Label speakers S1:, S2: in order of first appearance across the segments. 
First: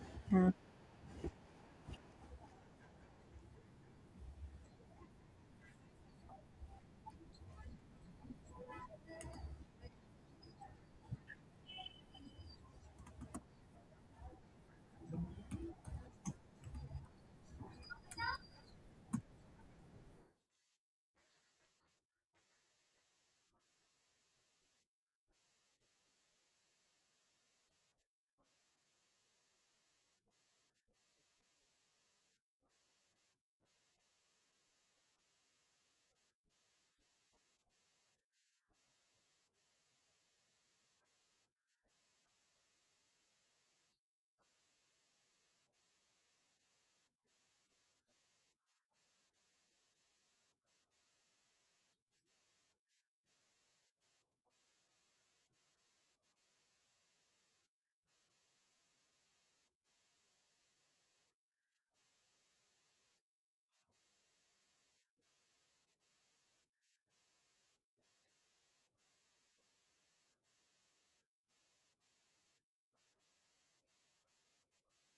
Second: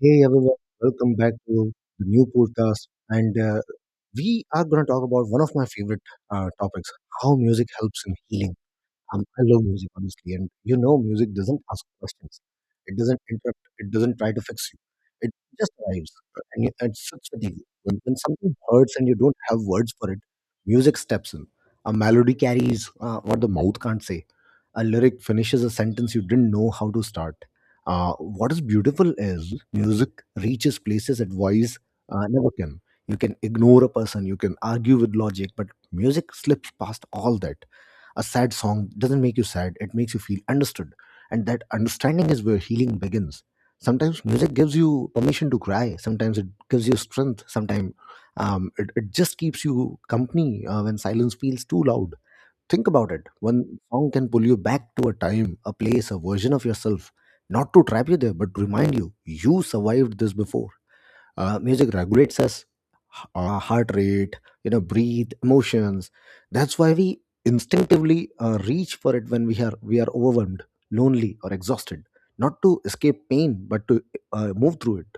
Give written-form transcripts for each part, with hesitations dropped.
S1: Hey everyone, welcome back to the new podcast. And We are going to talk about one of my favorite topics, how music helps in healing. I love music, honestly. And you know, music doesn't ask questions. It doesn't interrupt. It doesn't try to fix you. It just arrives. And you, it's such a deal. When something hurts and you don't have words for it, music steps in. A melody carries what the mouth can't say. A lyric finishes a sentence you didn't know how to start. What is beautiful is music reaches places that voice never can. You can ignore a person, you can argue with logic, but music slips past all that. A sad song doesn't make you sad, it makes you feel understood. And that understanding is where healing begins. Sometimes music gives you permission to cry, sometimes it gives you strength, sometimes it just keeps you company when silence feels too loud. Think about it. One song can pull you back to a time, a place, a version of yourself, not to trap you there, but to remind you you survived this before. Music regulates us, heart rate, you know, breathe, emotions. That's why we instinctively reach for it when we are overwhelmed, lonely, or exhausted. Not to escape pain, but to move through it.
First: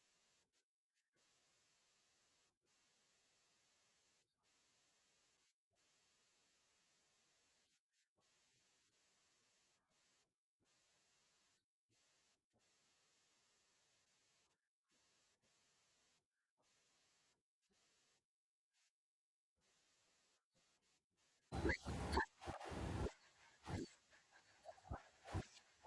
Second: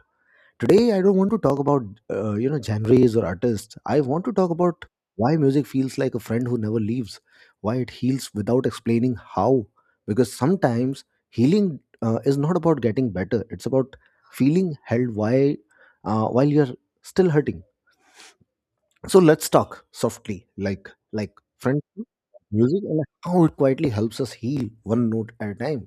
S1: Today, I don't want to talk about you know, genres or artists. I want to talk about why music feels like a friend who never leaves, why it heals without explaining how. Because sometimes healing is not about getting better; it's about feeling held while you're still hurting. So let's talk softly, like friendship, music, and how it quietly helps us heal one note at a time.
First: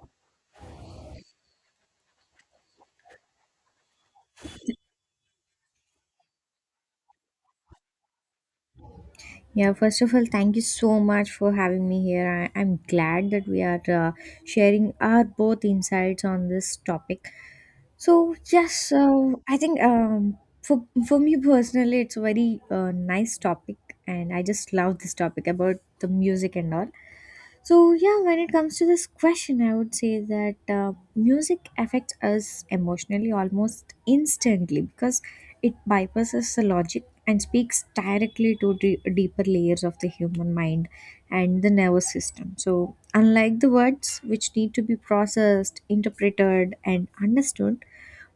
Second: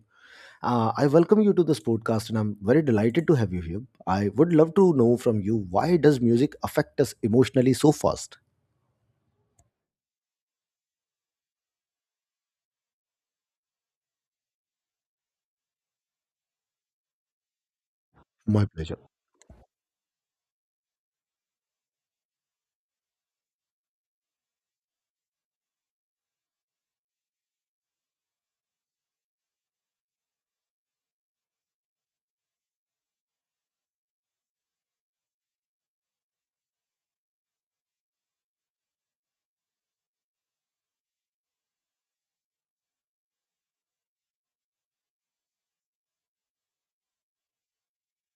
S1: I welcome you to this podcast, and I'm very delighted to have you here. I would love to know from you, why does music affect us emotionally so fast?
S2: Yeah, first of all, thank you so much for having me here. I'm glad that we are sharing our both insights on this topic. So,
S1: My
S2: yes,
S1: pleasure.
S2: so I think for me personally, it's a very nice topic, and I just love this topic about the music and all. So, yeah, when it comes to this question, I would say that music affects us emotionally almost instantly because it bypasses the logic and speaks directly to deeper layers of the human mind and the nervous system. So, unlike the words which need to be processed, interpreted, and understood,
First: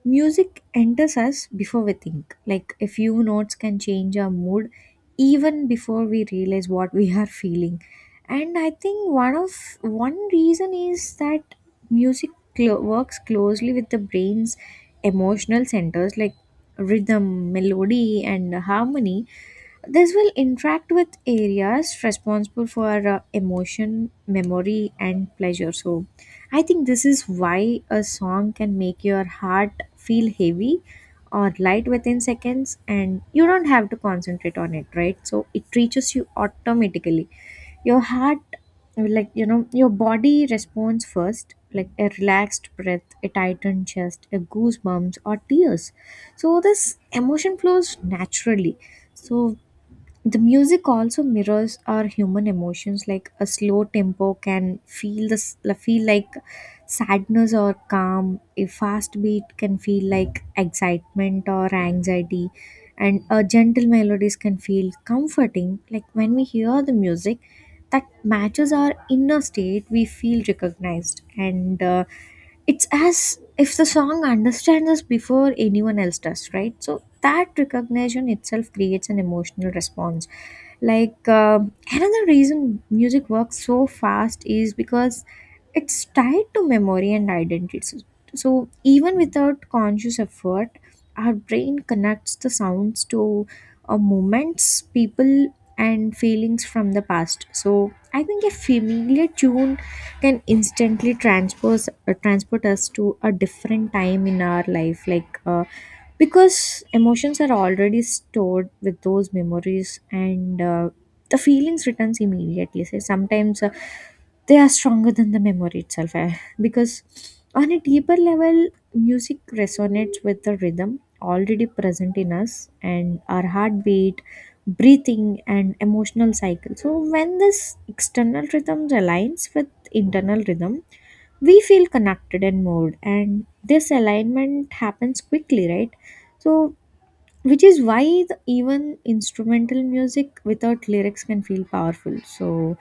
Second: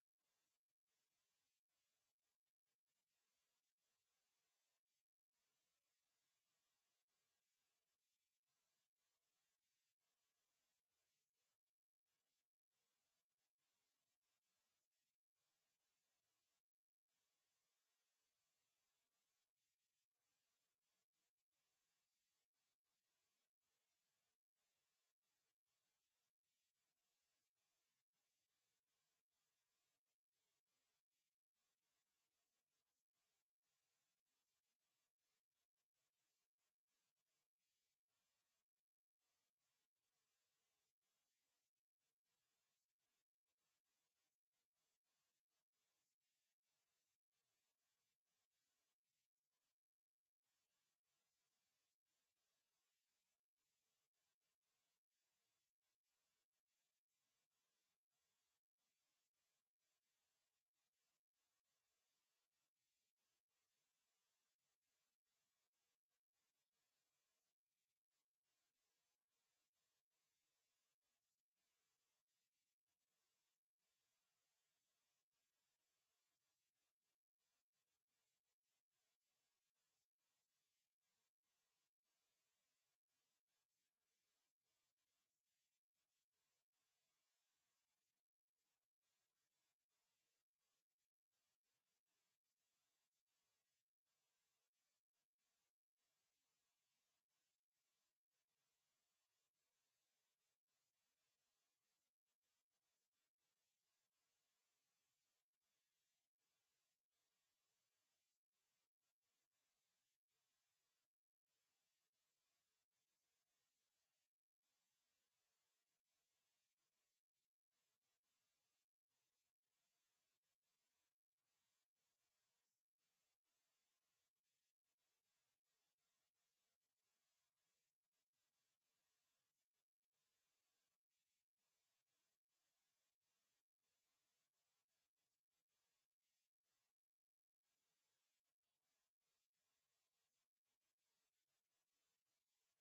S2: music enters us before we think. Like, a few notes can change our mood even before we realize what we are feeling. And I think one reason is that music works closely with the brain's emotional centers like rhythm, melody and harmony. This will interact with areas responsible for emotion, memory, and pleasure. So I think this is why a song can make your heart feel heavy or light within seconds, and you don't have to concentrate on it, right? So it reaches you automatically, your heart, like, you know, your body responds first, like a relaxed breath, a tightened chest, a goosebumps or tears. So this emotion flows naturally. So the music also mirrors our human emotions, like a slow tempo can feel like sadness or calm. A fast beat can feel like excitement or anxiety, and a gentle melodies can feel comforting. Like, when we hear the music that matches our inner state, we feel recognized and. It's as if the song understands us before anyone else does, right? So that recognition itself creates an emotional response. Like, another reason music works so fast is because it's tied to memory and identity. So even without conscious effort, our brain connects the sounds to moments, people, and feelings from the past. So I think a familiar tune can instantly transpose transport us to a different time in our life, like, because emotions are already stored with those memories, and the feelings returns immediately, so sometimes they are stronger than the memory itself, because on a deeper level music resonates with the rhythm already present in us, and our heartbeat, breathing, and emotional cycle. So when this external rhythm aligns with internal rhythm, we feel connected and moved, and this alignment happens quickly, right? So which is why even instrumental music without lyrics can feel powerful. So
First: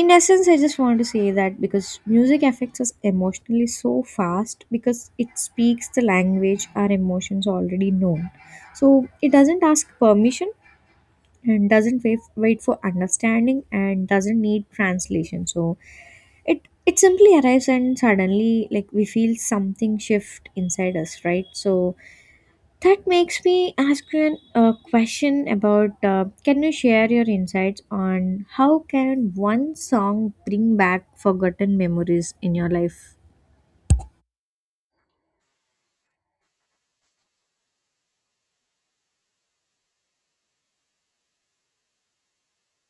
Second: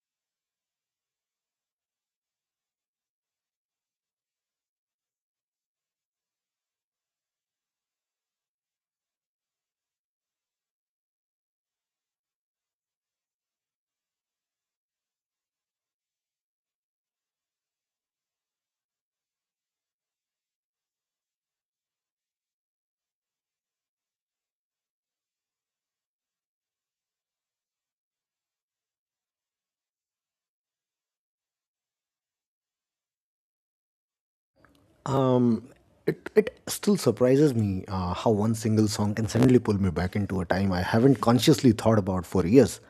S2: in essence, I just want to say that because music affects us emotionally so fast because it speaks the language our emotions already known. So it doesn't ask permission and doesn't wait for understanding and doesn't need translation. So it simply arrives and suddenly, like, we feel something shift inside us, right? So that makes me ask you a question about, can you share your insights on how can one song bring back forgotten memories in your life?
S1: Um, it still surprises me how one single song can suddenly pull me back into a time I haven't consciously thought about for years.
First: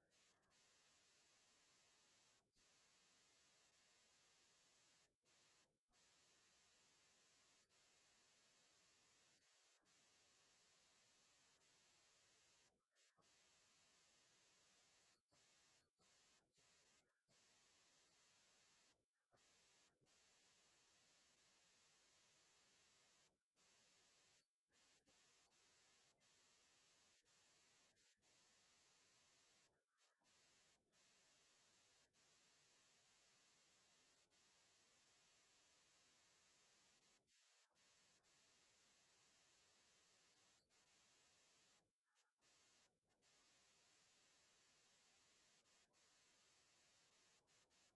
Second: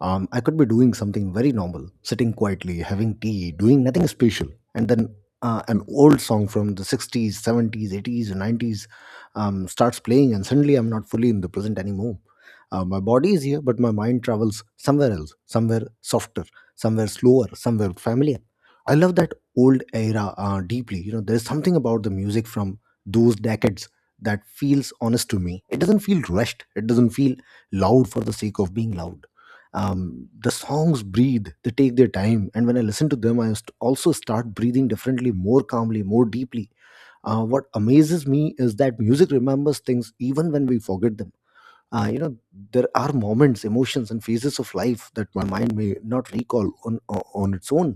S1: I could be doing something very normal, sitting quietly, having tea, doing nothing special, and then an old song from the 60s, 70s, 80s, and 90s starts playing, and suddenly I'm not fully in the present anymore. My body is here, but my mind travels somewhere else, somewhere softer, somewhere slower, somewhere familiar. I love that old era deeply. You know, there's something about the music from those decades that feels honest to me. It doesn't feel rushed. It doesn't feel loud for the sake of being loud. The songs breathe. They take their time, and when I listen to them, also start breathing differently, more calmly, more deeply. What amazes me is that music remembers things even when we forget them. You know, there are moments, emotions, and phases of life that my mind may not recall on its own,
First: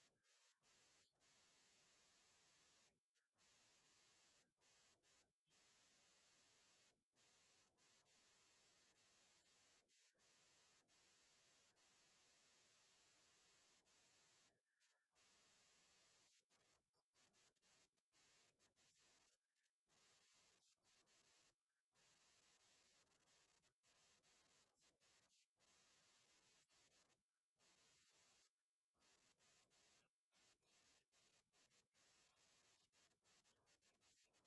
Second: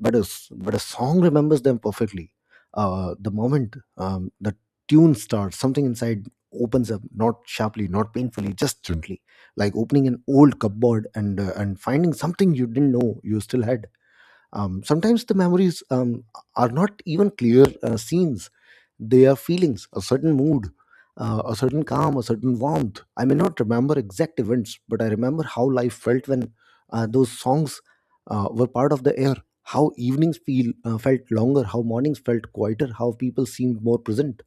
S1: but a song remembers them perfectly. The moment the tune starts, something inside opens up, not sharply, not painfully, just gently, like opening an old cupboard and and finding something you didn't know you still had. Sometimes the memories are not even clear scenes, they are feelings, a certain mood. A certain calm, a certain warmth. I may not remember exact events, but I remember how life felt when those songs were part of the air. How evenings feel felt longer, how mornings felt quieter, how people seemed more present.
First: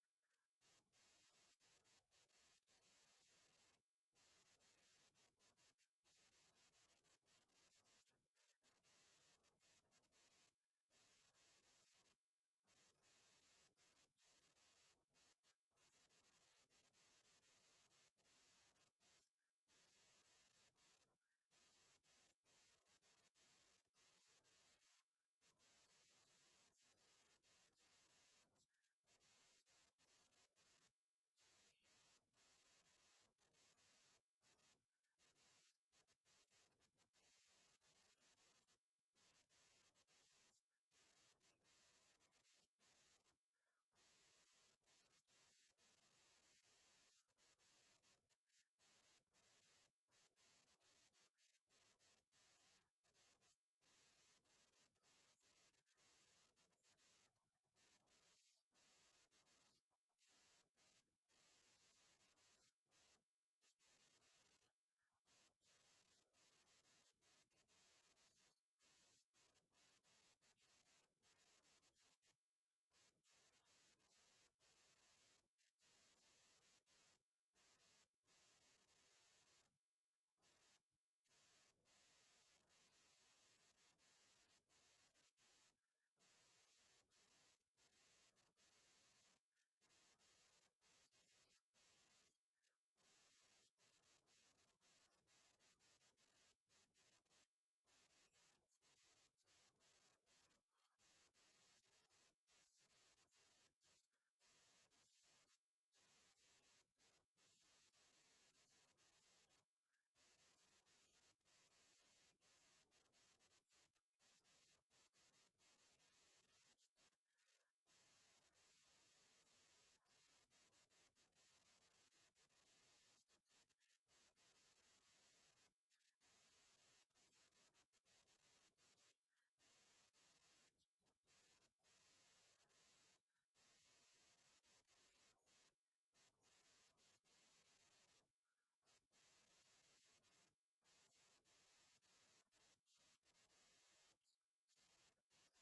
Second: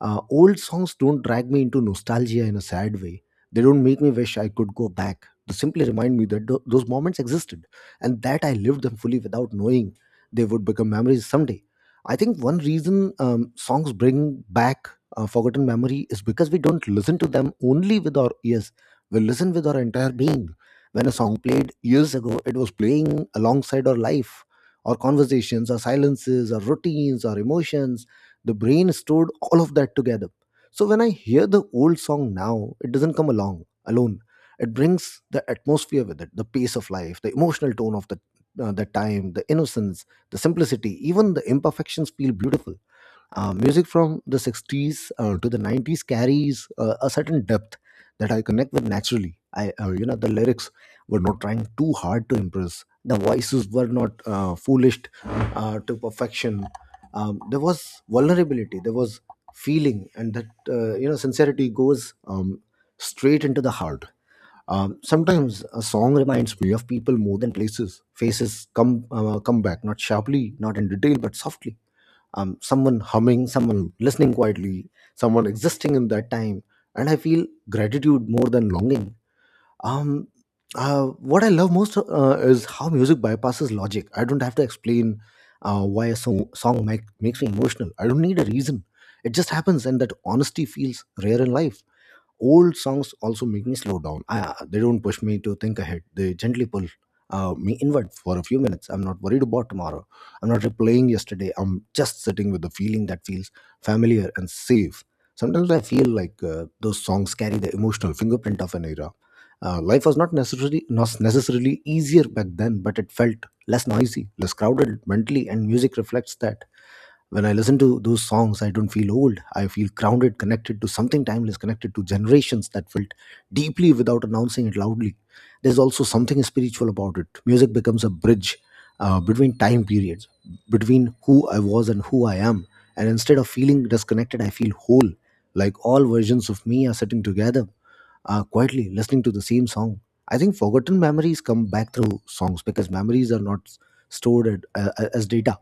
S1: Old songs don't drag me into nostalgia in a sad way. They don't make me wish I could go back. They simply remind me that those moments existed and that I lived them fully without knowing they would become memories someday. I think one reason songs bring back forgotten memory is because we don't listen to them only with our ears, we listen with our entire being. When a song played years ago, it was playing alongside our life, our conversations, our silences, our routines, our emotions. The brain stored all of that together. So when I hear the old song now, it doesn't come along alone. It brings the atmosphere with it, the pace of life, the emotional tone of the time, the innocence, the simplicity, even the imperfections feel beautiful. Music from the 60s to the 90s carries a certain depth that I connect with naturally. You know, the lyrics were not trying too hard to impress. The voices were not foolished to perfection. There was vulnerability. There was feeling, and that you know, sincerity goes straight into the heart. Sometimes a song reminds me of people more than places. Faces come back, not sharply, not in detail, but softly. Someone humming, someone listening quietly, someone existing in that time. And I feel gratitude more than longing. Um, what I love most is how music bypasses logic. I don't have to explain why a song makes me emotional. I don't need a reason. It just happens, and that honesty feels rare in life. Old songs also make me slow down. They don't push me to think ahead. They gently pull me inward for a few minutes. I'm not worried about tomorrow. I'm not replaying yesterday. I'm just sitting with the feeling that feels familiar and safe. Sometimes I feel like those songs carry the emotional fingerprint of an era. Life was not necessarily easier back then, but it felt less noisy, less crowded mentally, and music reflects that. When I listen to those songs, I don't feel old, I feel grounded, connected to something timeless, connected to generations that felt deeply without announcing it loudly. There's also something spiritual about it. Music becomes a bridge between time periods, between who I was and who I am, and instead of feeling disconnected, I feel whole, like all versions of me are sitting together, quietly listening to the same song. I think forgotten memories come back through songs because memories are not stored as data.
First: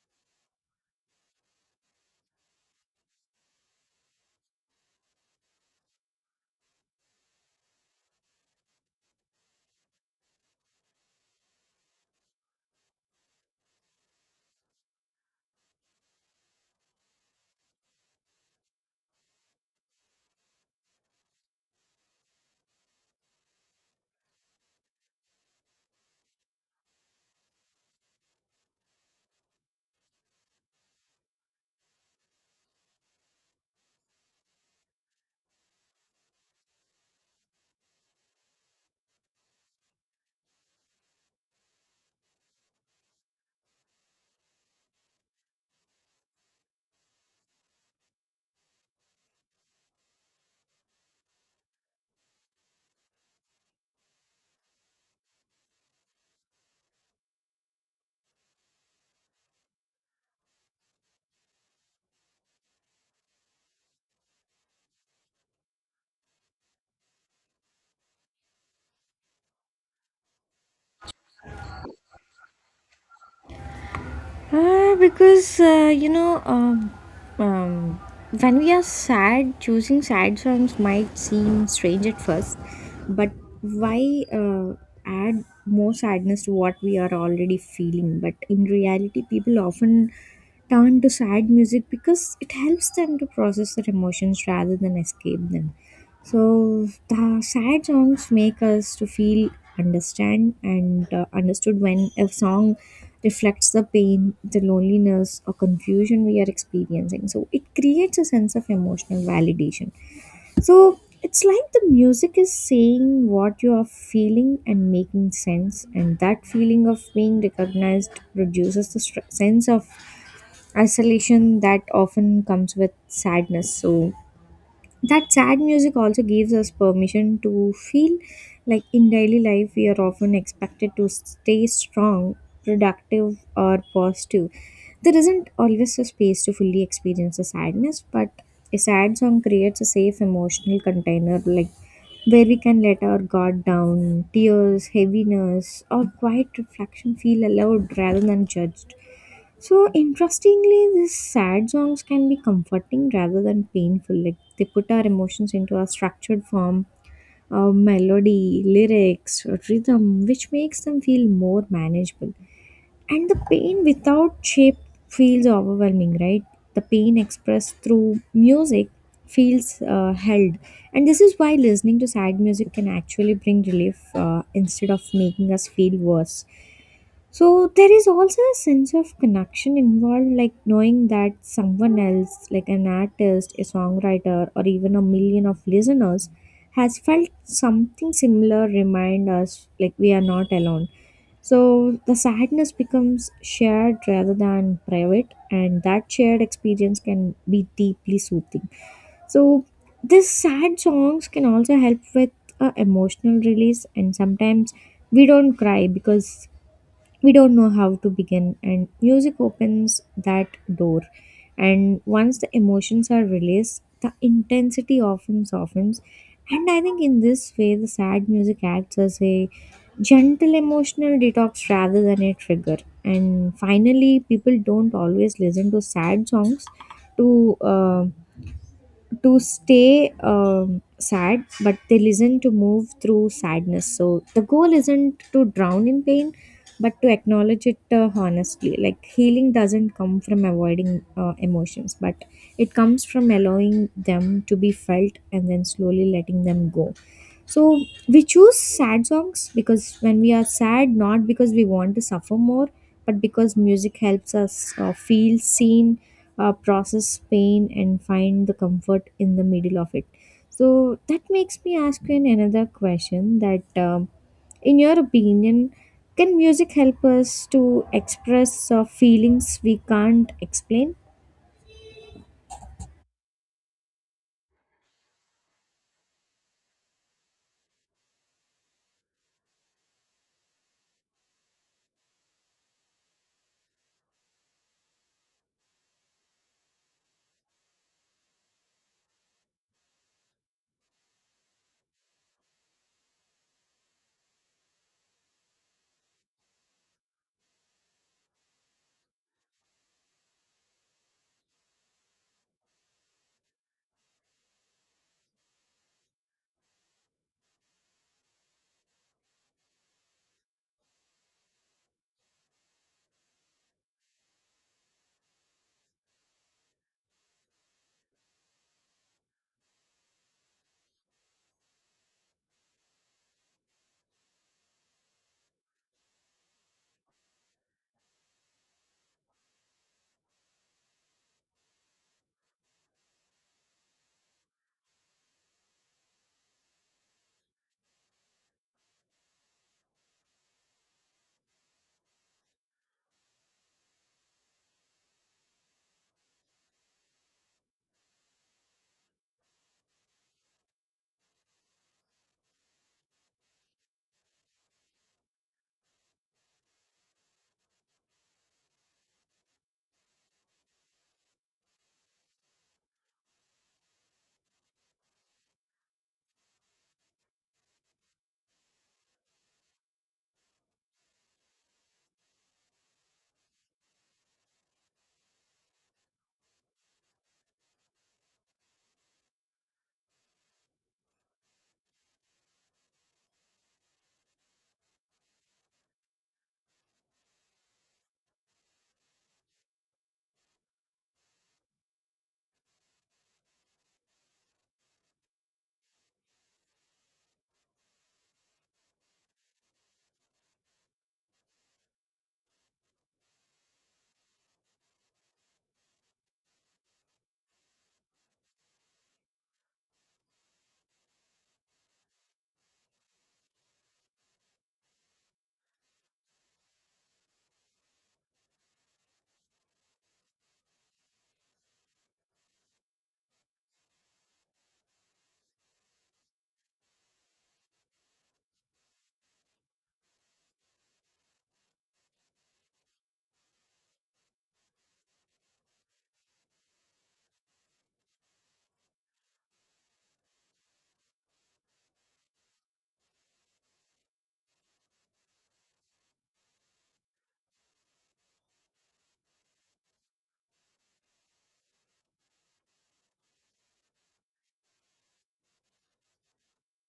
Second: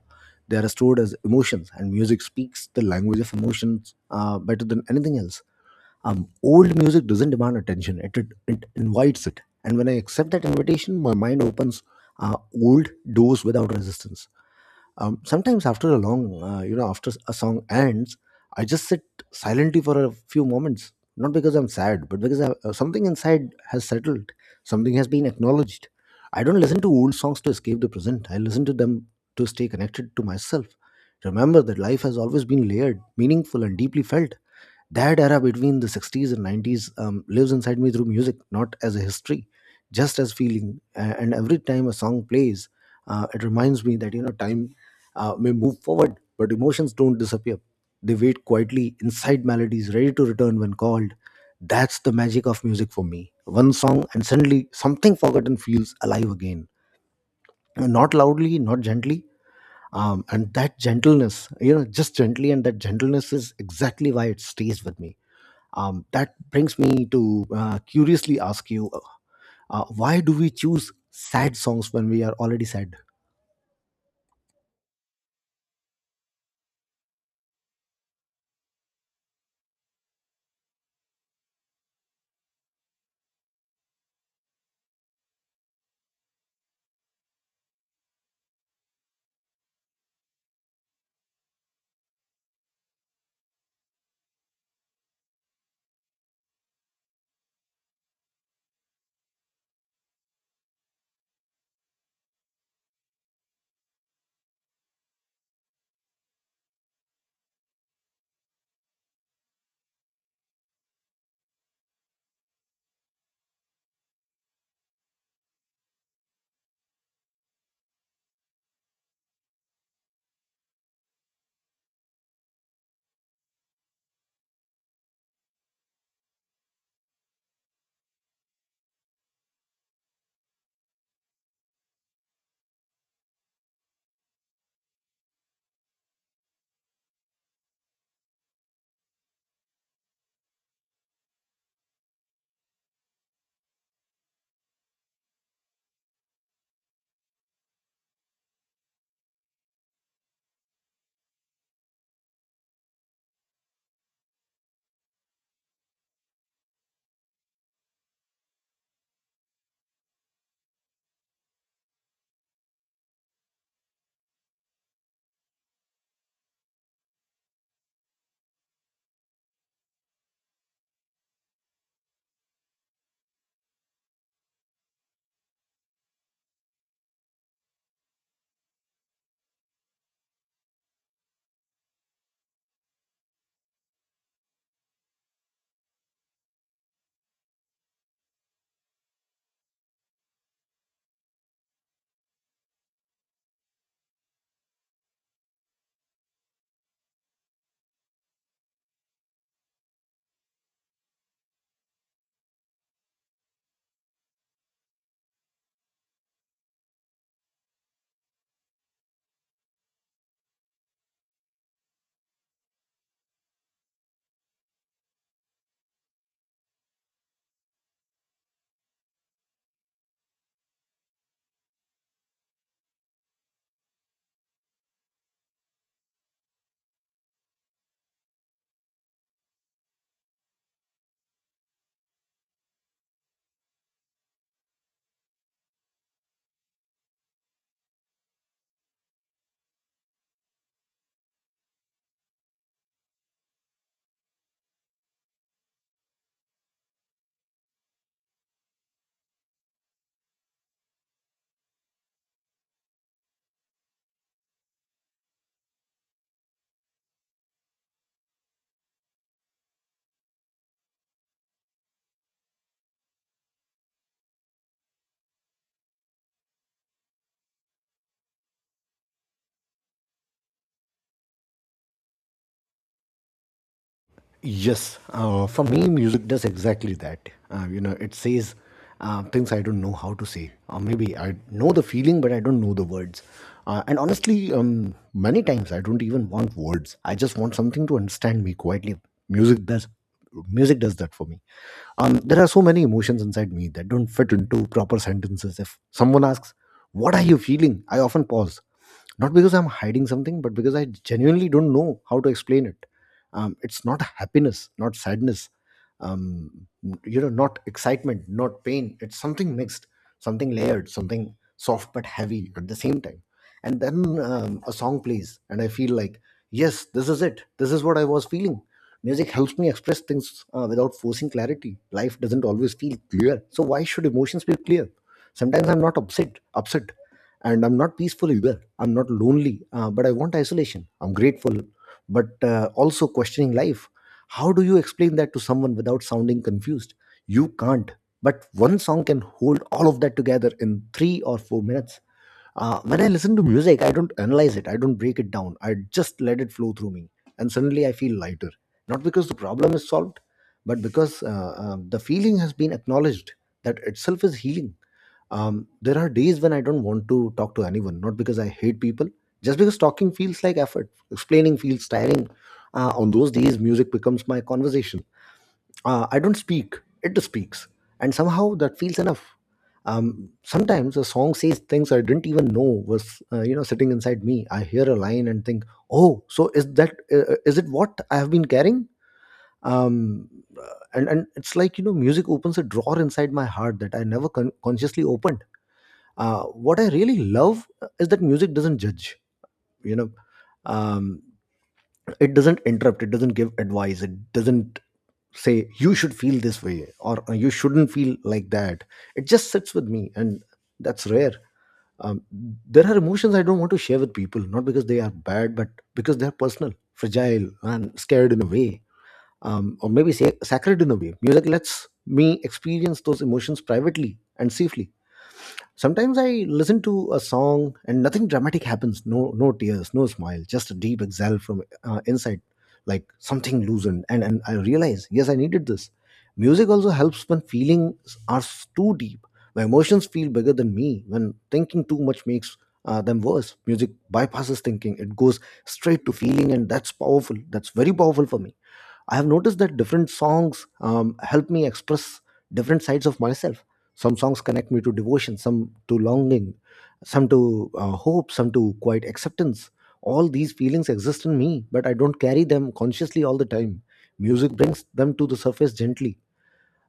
S1: They are stored as emotions, and music speaks the language of emotions better than anything else. Old music doesn't demand attention, it invites it. And when I accept that invitation, my mind opens old doors without resistance. Sometimes after a long you know, after a song ends, I just sit silently for a few moments, not because I'm sad, but because something inside has settled, something has been acknowledged. I don't listen to old songs to escape the present, I listen to them to stay connected to myself, remember that life has always been layered, meaningful, and deeply felt. That era between the 60s and 90s lives inside me through music, not as a history, just as feeling. And every time a song plays, it reminds me that, you know, time may move forward but emotions don't disappear, they wait quietly inside melodies, ready to return when called. That's the magic of music for me. One song and suddenly something forgotten feels alive again, not loudly, not gently. And that gentleness, you know just gently and that gentleness is exactly why it stays with me. That brings me to curiously ask you, why do we choose sad songs when we are already sad?
S2: Because, you know, um, when we are sad, choosing sad songs might seem strange at first, but why add more sadness to what we are already feeling? But in reality, people often turn to sad music because it helps them to process their emotions rather than escape them. So the sad songs make us to feel understand and understood when a song reflects the pain, the loneliness, or confusion we are experiencing. So it creates a sense of emotional validation. So it's like the music is saying what you are feeling and making sense, and that feeling of being recognized reduces the sense of isolation that often comes with sadness. So that sad music also gives us permission to feel, like, in daily life we are often expected to stay strong, productive or positive. There isn't always a space to fully experience the sadness, but a sad song creates a safe emotional container, like where we can let our guard down. Tears, heaviness, or quiet reflection feel allowed rather than judged. So interestingly, these sad songs can be comforting rather than painful. Like, they put our emotions into a structured form, melody, lyrics, rhythm, which makes them feel more manageable. And the pain without shape feels overwhelming, right? The pain expressed through music feels held, and this is why listening to sad music can actually bring relief instead of making us feel worse. So there is also a sense of connection involved, like knowing that someone else, like an artist, a songwriter, or even a million of listeners, has felt something similar. Remind us, like, we are not alone. So the sadness becomes shared rather than private, and that shared experience can be deeply soothing. So these sad songs can also help with emotional release, and sometimes we don't cry because we don't know how to begin, and music opens that door. And once the emotions are released, the intensity often softens. And I think in this way the sad music acts as a gentle emotional detox rather than a trigger. And finally, people don't always listen to sad songs to stay sad, but they listen to move through sadness. So the goal isn't to drown in pain, but to acknowledge it honestly. Like, healing doesn't come from avoiding emotions, but it comes from allowing them to be felt and then slowly letting them go. So we choose sad songs because when we are sad, not because we want to suffer more, but because music helps us feel seen, process pain, and find the comfort in the middle of it. So that makes me ask you another question that, in your opinion, can music help us to express feelings we can't explain?
S1: Yes, for me, music does exactly that. You know, it says things I don't know how to say, or maybe I know the feeling, but I don't know the words. And honestly, many times I don't even want words. I just want something to understand me quietly. Music does, music does that for me. There are so many emotions inside me that don't fit into proper sentences. If someone asks, "What are you feeling?" I often pause, not because I'm hiding something, but because I genuinely don't know how to explain it. It's not happiness, not sadness, um, you know, not excitement, not pain, it's something mixed, something layered, something soft but heavy at the same time. And then a song plays and I feel like, yes, this is it, this is what I was feeling. Music helps me express things without forcing clarity. Life doesn't always feel clear, so why should emotions be clear? Sometimes I'm not upset upset, and I'm not peaceful either, I'm not lonely, but I want isolation, I'm grateful but also questioning life. How do you explain that to someone without sounding confused? You can't. But one song can hold all of that together in 3 or 4 minutes. When I listen to music, I don't analyze it, I don't break it down, I just let it flow through me. And suddenly I feel lighter. Not because the problem is solved, but because the feeling has been acknowledged. That itself is healing. There are days when I don't want to talk to anyone, not because I hate people, just because talking feels like effort, explaining feels tiring. On those days, music becomes my conversation. I don't speak, it speaks. And somehow that feels enough. Sometimes a song says things I didn't even know was, sitting inside me. I hear a line and think, oh, so is that, is it what I have been carrying? Um, uh, and it's like, music opens a drawer inside my heart that I never consciously opened. What I really love is that music doesn't judge. You know, um, it doesn't interrupt. It doesn't give advice. It doesn't say you should feel this way or "You shouldn't feel like that." It just sits with me, and that's rare. Um, there are emotions I don't want to share with people, not because they are bad, but because they are personal, fragile, and scared in a way, or maybe say sacred in a way. Music lets me experience those emotions privately and safely. Sometimes I listen to a song and nothing dramatic happens. No, no tears, no smile, just a deep exhale from inside, like something loosened. And I realize, yes, I needed this. Music also helps when feelings are too deep. My emotions feel bigger than me. When thinking too much makes them worse. Music bypasses thinking; it goes straight to feeling, and that's powerful. That's very powerful for me. I have noticed that different songs help me express different sides of myself. Some songs connect me to devotion, some to longing, some to hope, some to quiet acceptance. All these feelings exist in me, but I don't carry them consciously all the time. Music brings them to the surface gently.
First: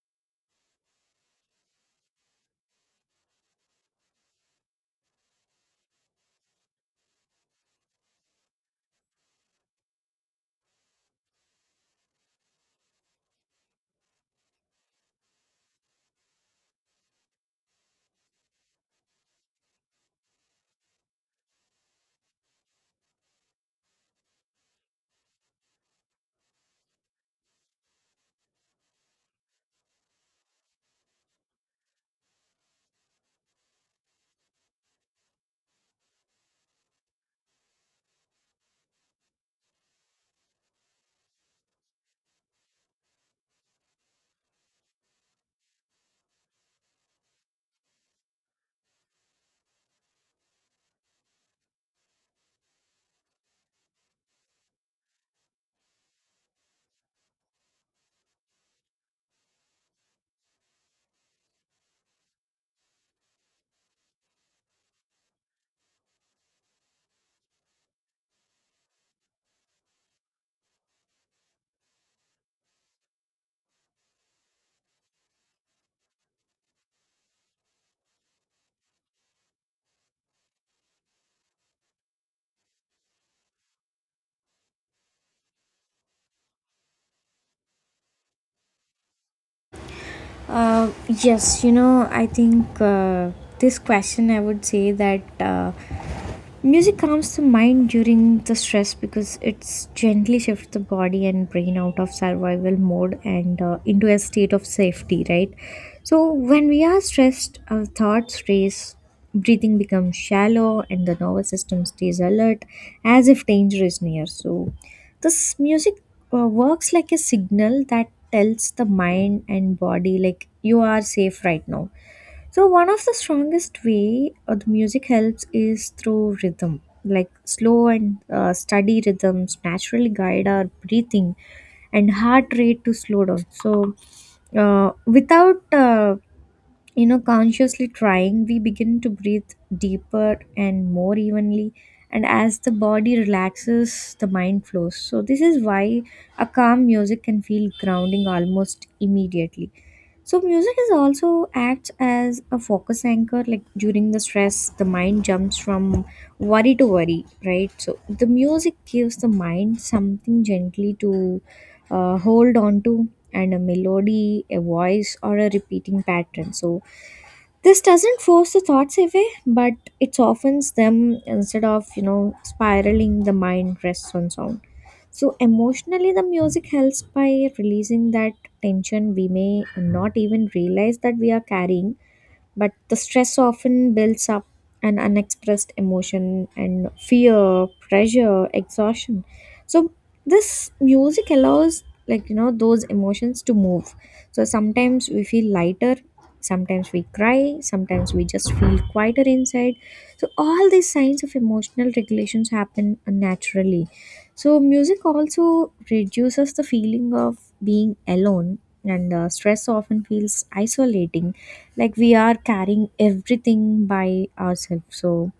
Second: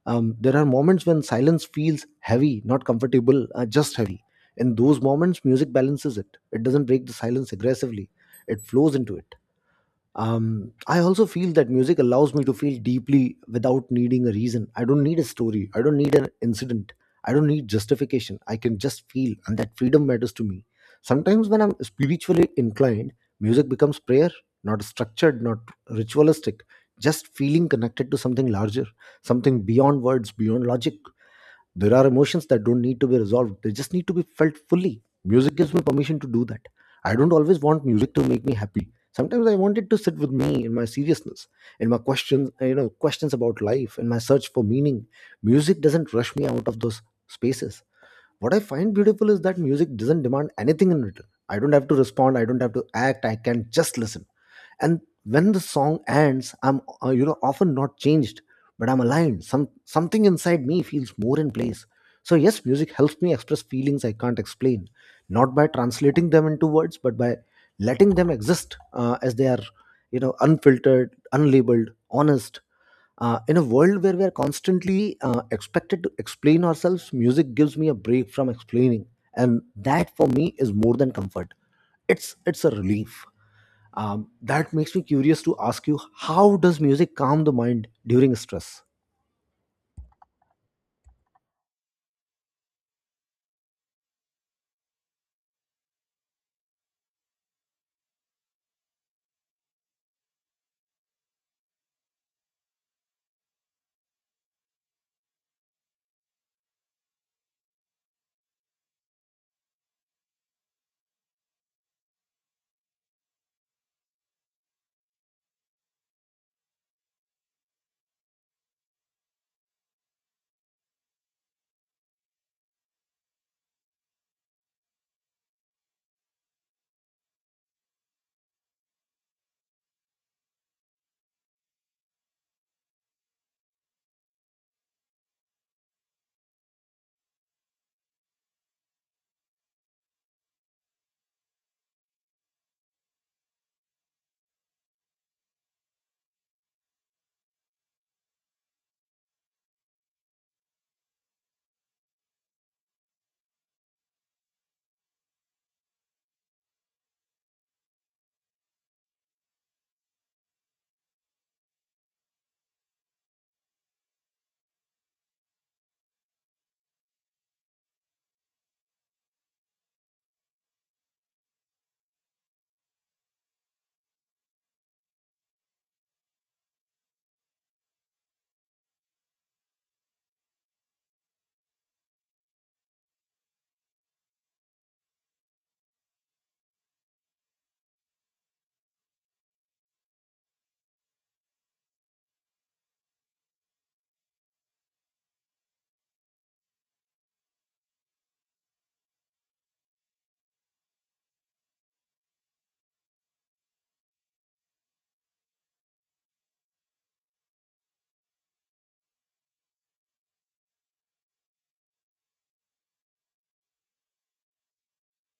S1: There are moments when silence feels heavy, not comfortable, just heavy. In those moments, music balances it. It doesn't break the silence aggressively, it flows into it. I also feel that music allows me to feel deeply without needing a reason. I don't need a story. I don't need an incident. I don't need justification. I can just feel, and that freedom matters to me. Sometimes, when I'm spiritually inclined, music becomes prayer, not structured, not ritualistic, just feeling connected to something larger, something beyond words, beyond logic. There are emotions that don't need to be resolved, they just need to be felt fully. Music gives me permission to do that. I don't always want music to make me happy. Sometimes I want it to sit with me in my seriousness, in my questions, questions about life, in my search for meaning. Music doesn't rush me out of those spaces. What I find beautiful is that music doesn't demand anything in return. I don't have to respond, I don't have to act, I can just listen. And when the song ends, I'm often not changed, but I'm aligned. Something inside me feels more in place. So yes, music helps me express feelings I can't explain, not by translating them into words, but by letting them exist as they are, unfiltered, unlabeled, honest. In a world where we are constantly expected to explain ourselves, music gives me a break from explaining. And that for me is more than comfort, it's a relief. That makes me curious to ask you, how does music calm the mind during stress?
S2: Uh, yes, you know, I think, this question I would say that. Music comes to mind during the stress because it's gently shifts the body and brain out of survival mode and into a state of safety, right? So when we are stressed, our thoughts race, breathing becomes shallow, and the nervous system stays alert as if danger is near. So this music works like a signal that tells the mind and body, like, you are safe right now. So one of the strongest way the music helps is through rhythm. Like, slow and steady rhythms naturally guide our breathing and heart rate to slow down. So without you know consciously trying, we begin to breathe deeper and more evenly. And as the body relaxes, the mind flows. So this is why a calm music can feel grounding almost immediately. So music is also acts as a focus anchor, like, during the stress the mind jumps from worry to worry, right? So the music gives the mind something gently to hold on to, and a melody, a voice, or a repeating pattern. So this doesn't force the thoughts away, but it softens them. Instead of, you know, spiraling, the mind rests on sound. So emotionally the music helps by releasing that tension we may not even realize that we are carrying, but the stress often builds up an unexpressed emotion and fear, pressure, exhaustion. So this music allows, like, you know, those emotions to move. So sometimes we feel lighter, sometimes we cry, sometimes we just feel quieter inside. So all these signs of emotional regulations happen naturally. So music also reduces the feeling of being alone, and stress often feels isolating, like we are carrying everything by ourselves. So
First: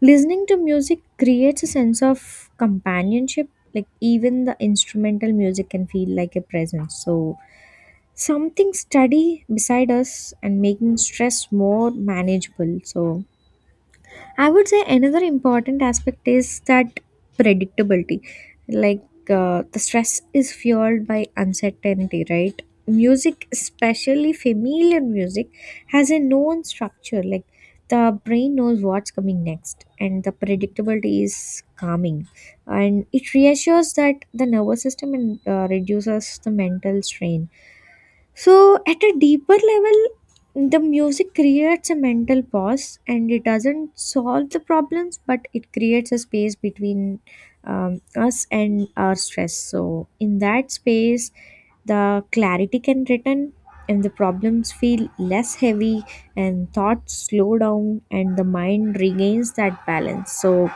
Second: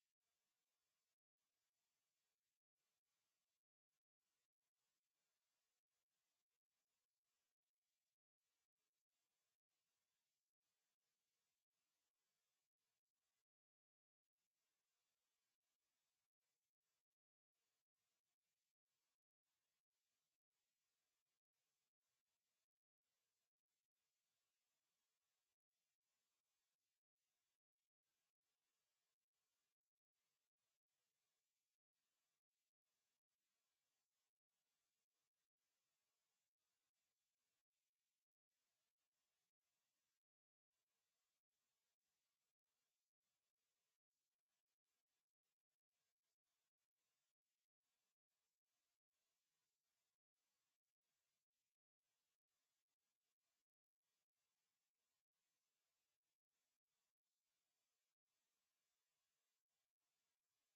S2: listening to music creates a sense of companionship, like, even the instrumental music can feel like a presence. So something steady beside us and making stress more manageable. So I would say another important aspect is that predictability. Like, the stress is fueled by uncertainty, right? Music, especially familiar music, has a known structure. Like, the brain knows what's coming next, and the predictability is calming. And it reassures that the nervous system, and reduces the mental strain. So, at a deeper level, the music creates a mental pause, and it doesn't solve the problems, but it creates a space between us and our stress. So, in that space, the clarity can return, and the problems feel less heavy, and thoughts slow down, and the mind regains that balance. So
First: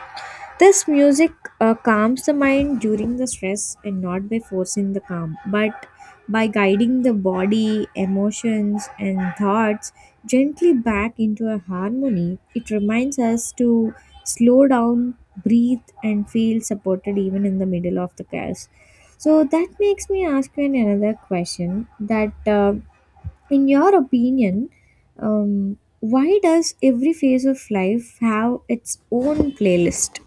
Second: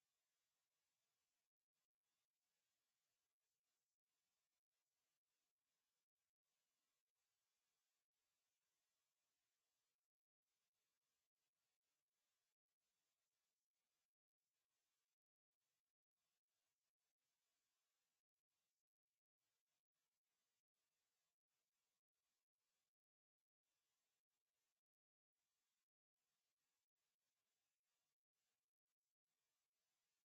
S2: this music calms the mind during the stress, and not by forcing the calm, but by guiding the body, emotions, and thoughts gently back into a harmony. It reminds us to slow down, breathe, and feel supported even in the middle of the chaos. So that makes me ask you another question that, in your opinion, um, why does every phase of life have its own playlist?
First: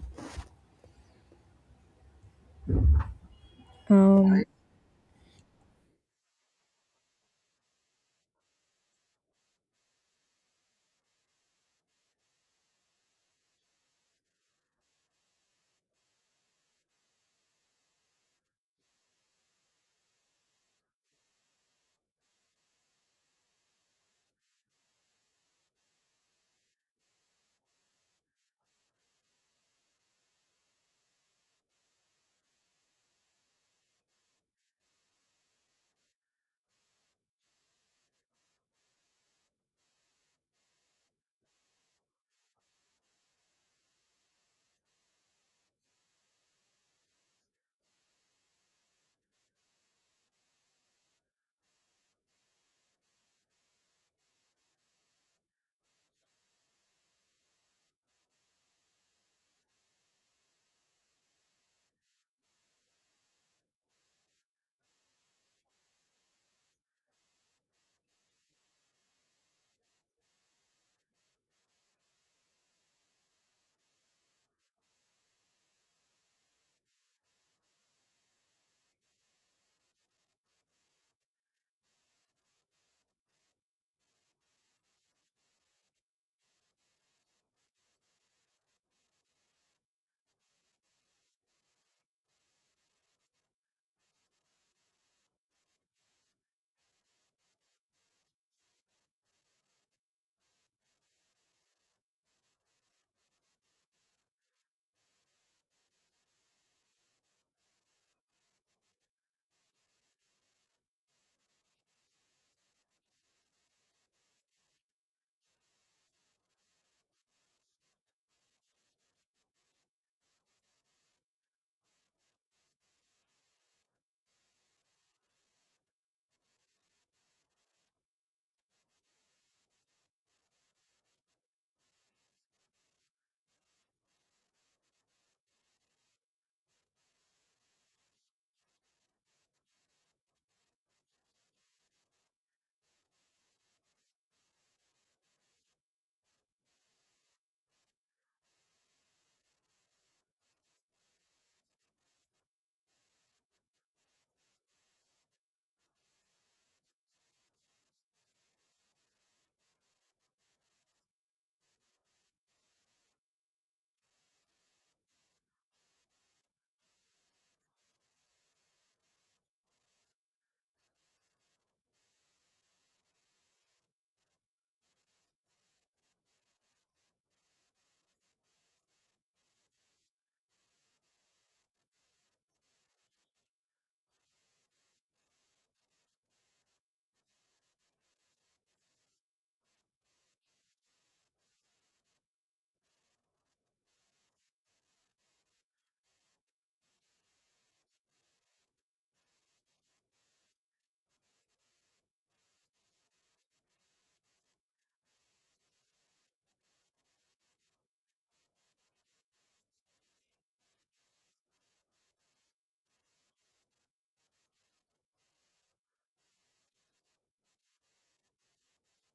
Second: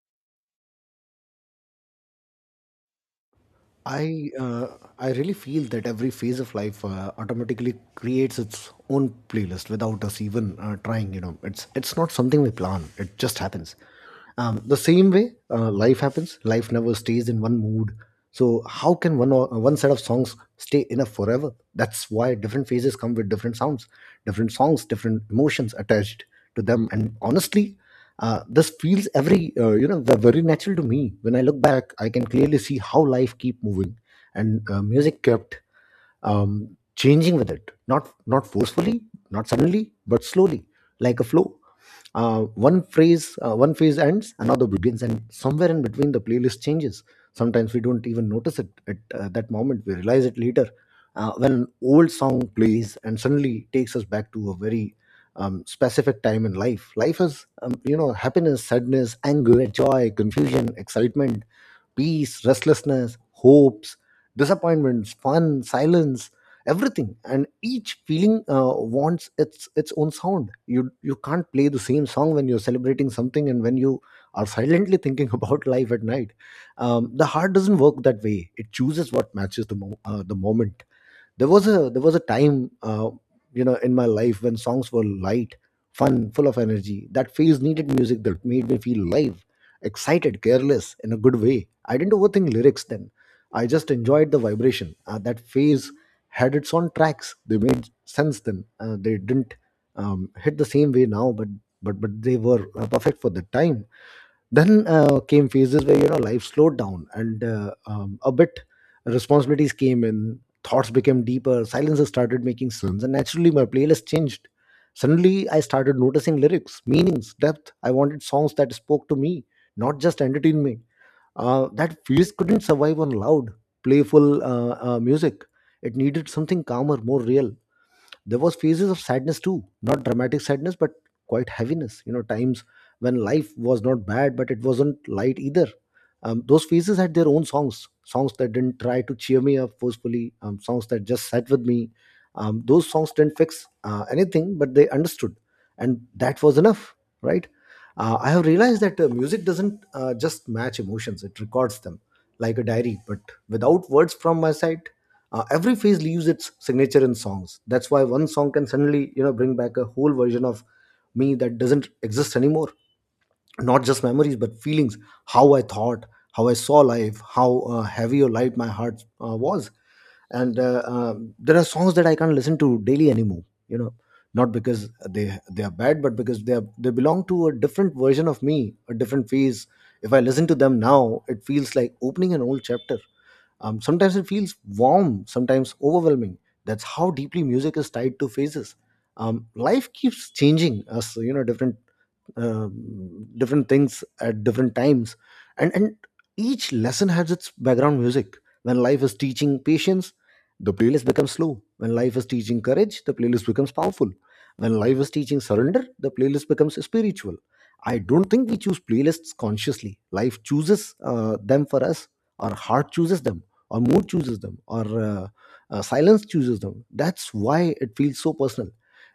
S1: I
S2: Right.
S1: uh, I really feel that every phase of life automatically creates its own playlist without us even trying. You know, it's not something we plan. It just happens. The same way life happens. Life never stays in one mood. So how can one set of songs stay enough forever? That's why different phases come with different sounds, different songs, different emotions attached to them. And honestly, this feels every very natural to me. When I look back, I can clearly see how life keep moving, and music kept changing with it, not not forcefully, not suddenly, but slowly, like a flow. uh, One phase ends, another begins, and somewhere in between the playlist changes. Sometimes we don't even notice it at that moment, we realize it later, when an old song plays and suddenly takes us back to a very specific time in life. Life is, happiness, sadness, anger, joy, confusion, excitement, peace, restlessness, hopes, disappointments, fun, silence, everything. And each feeling wants its own sound. You can't play the same song when you're celebrating something and when you are silently thinking about life at night. The heart doesn't work that way. It chooses what matches the the moment. There was a time in my life when songs were light, fun, full of energy. That phase needed music that made me feel live, excited, careless in a good way. I didn't overthink lyrics then, I just enjoyed the vibration. That phase had its own tracks. They made sense then, they didn't hit the same way now, but they were perfect for the time. Then came phases where, you know, life slowed down and a bit, responsibilities came in, thoughts became deeper, silences started making sense, and naturally my playlist changed. Suddenly I started noticing lyrics, meanings, depth. I wanted songs that spoke to me, not just entertain me. That phase couldn't survive on loud, playful music. It needed something calmer, more real. There was phases of sadness too, not dramatic sadness, but quite heaviness, you know, times when life was not bad but it wasn't light either. Those phases had their own songs, songs that didn't try to cheer me up forcefully, songs that just sat with me. Those songs didn't fix anything, but they understood. And that was enough, right. I have realized that music doesn't just match emotions, it records them, like a diary but without words from my side. Every phase leaves its signature in songs. That's why one song can suddenly, you know, bring back a whole version of me that doesn't exist anymore, not just memories but feelings, how I thought, how I saw life, how heavy or light my heart was. And uh, um, there are songs that I can't listen to daily anymore, you know, not because they are bad, but because they belong to a different version of me, a different phase. If I listen to them now, it feels like opening an old chapter. Sometimes it feels warm, sometimes overwhelming. That's how deeply music is tied to phases. Life keeps changing us, you know, different uh, different things at different times, and each lesson has its background music. When life is teaching patience, the playlist becomes slow. When life is teaching courage, the playlist becomes powerful. When life is teaching surrender, the playlist becomes spiritual. I don't think we choose playlists consciously. Life chooses them for us, or heart chooses them, or mood chooses them, or uh, silence chooses them. That's why it feels so personal.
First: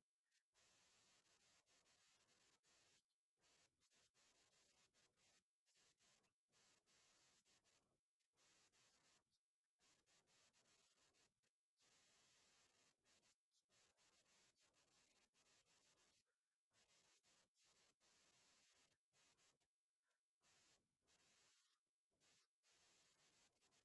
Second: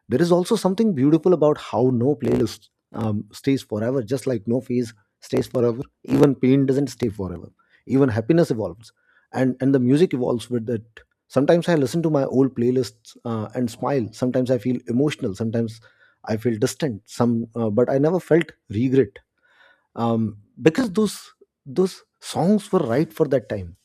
S1: There is also something beautiful about how no playlist stays forever, just like no phase stays forever. Even pain doesn't stay forever. Even happiness evolves, and the music evolves with it. Sometimes I listen to my old playlists and smile. Sometimes I feel emotional. Sometimes I feel distant. But I never felt regret, because those songs were right for that time.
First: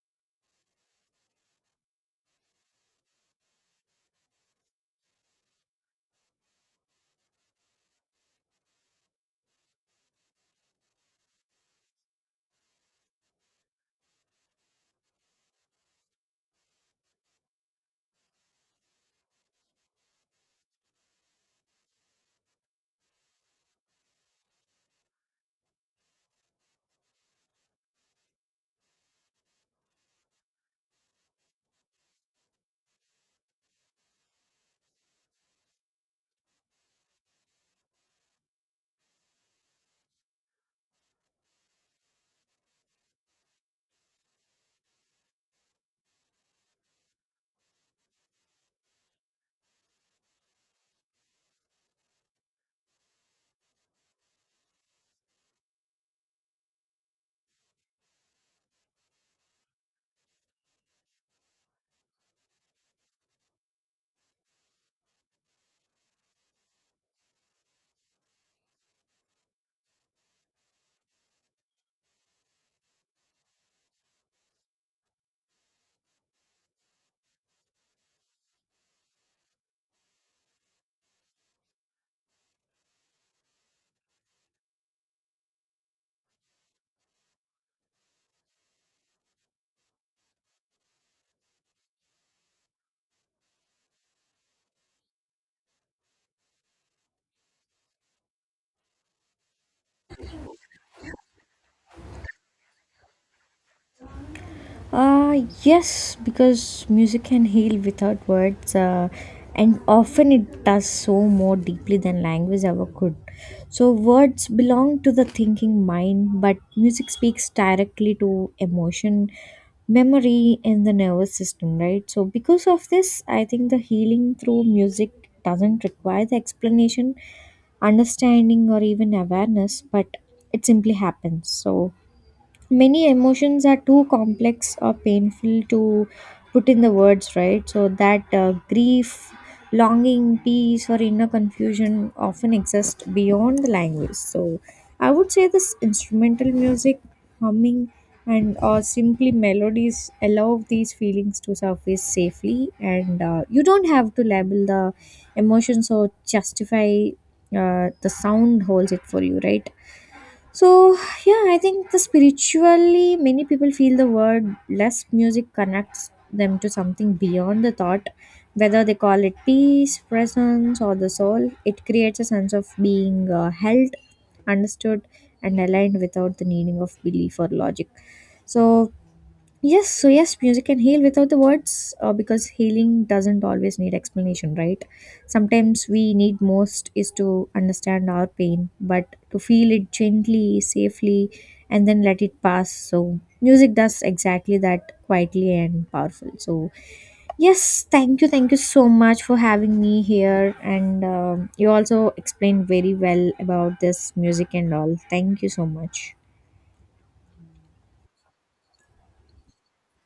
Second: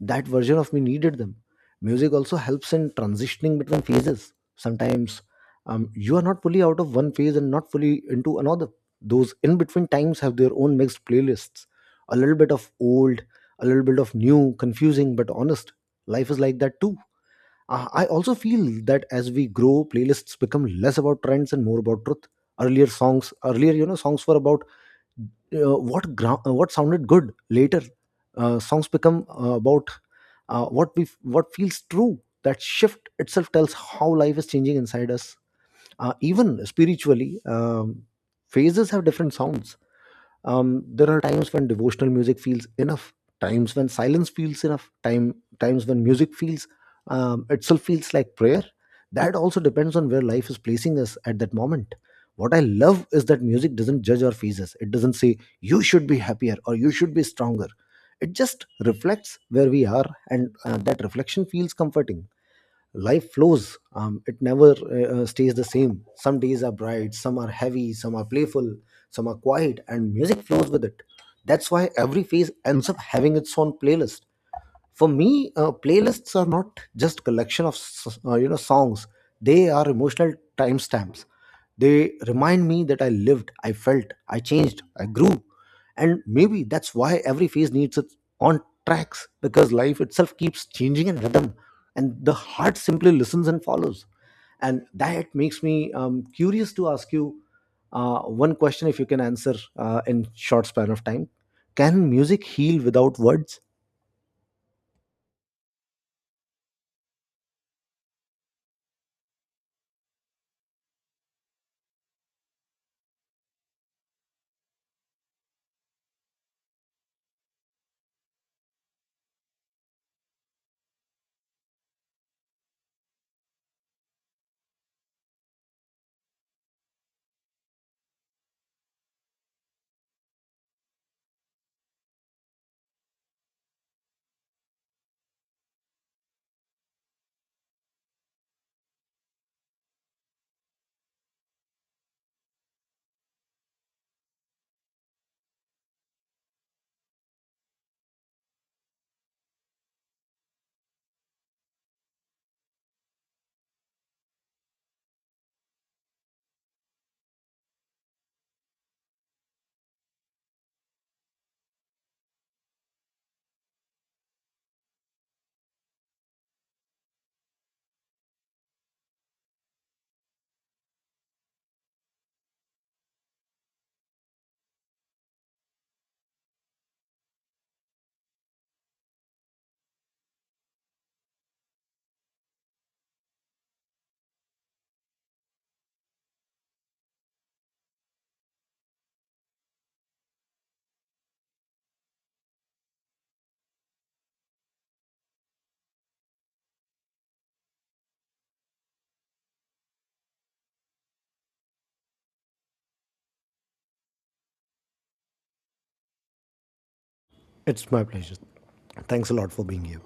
S1: That version of me needed them. Music also helps in transitioning between phases. Sometimes, you are not fully out of one phase and not fully into another. Those in between times have their own mixed playlists, a little bit of old, a little bit of new, confusing but honest. Life is like that too. I also feel that as we grow, playlists become less about trends and more about truth. Earlier songs, earlier, you know, songs were about what sounded good. Later songs become about what feels true. That shift itself tells how life is changing inside us. Even spiritually, phases have different sounds. There are times when devotional music feels enough, times when silence feels enough time, times when music feels itself feels like prayer. That also depends on where life is placing us at that moment. What I love is that music doesn't judge our phases. It doesn't say you should be happier or you should be stronger. It just reflects where we are, and that reflection feels comforting. Life flows, it never stays the same. Some days are bright, some are heavy, some are playful, some are quiet, and music flows with it. That's why every phase ends up having its own playlist. For me, playlists are not just collection of songs, they are emotional timestamps. They remind me that I lived, I felt, I changed, I grew. And maybe that's why every phase needs its on tracks, because life itself keeps changing in rhythm, and the heart simply listens and follows. And that makes me curious to ask you one question, if you can answer in short span of time, can music heal without words?
S2: uh, yes, because music can heal without words, and often it does so more deeply than language ever could. So, words belong to the thinking mind, but music speaks directly to emotion, memory, and the nervous system, right? So, because of this, I think the healing through music doesn't require the explanation, understanding, or even awareness, but it simply happens. So, many emotions are too complex or painful to put in the words, right? So that, grief, longing, peace, or inner confusion often exist beyond the language. So I would say this instrumental music, humming, and or simply melodies allow these feelings to surface safely, and you don't have to label the emotions or justify, the sound holds it for you, right? So, yeah, I think the spiritually, many people feel the word less music connects them to something beyond the thought, whether they call it peace, presence, or the soul. It creates a sense of being held, understood, and aligned without the needing of belief or logic. So, yes, so yes, music can heal without the words because healing doesn't always need explanation, right? Sometimes we need most is to understand our pain, but to feel it gently, safely, and then let it pass. So, music does exactly that quietly and powerful. So, yes, thank you so much for having me here. And you also explained very well about this music and all. Thank you so much.
S1: It's my pleasure. Thanks a lot for being here.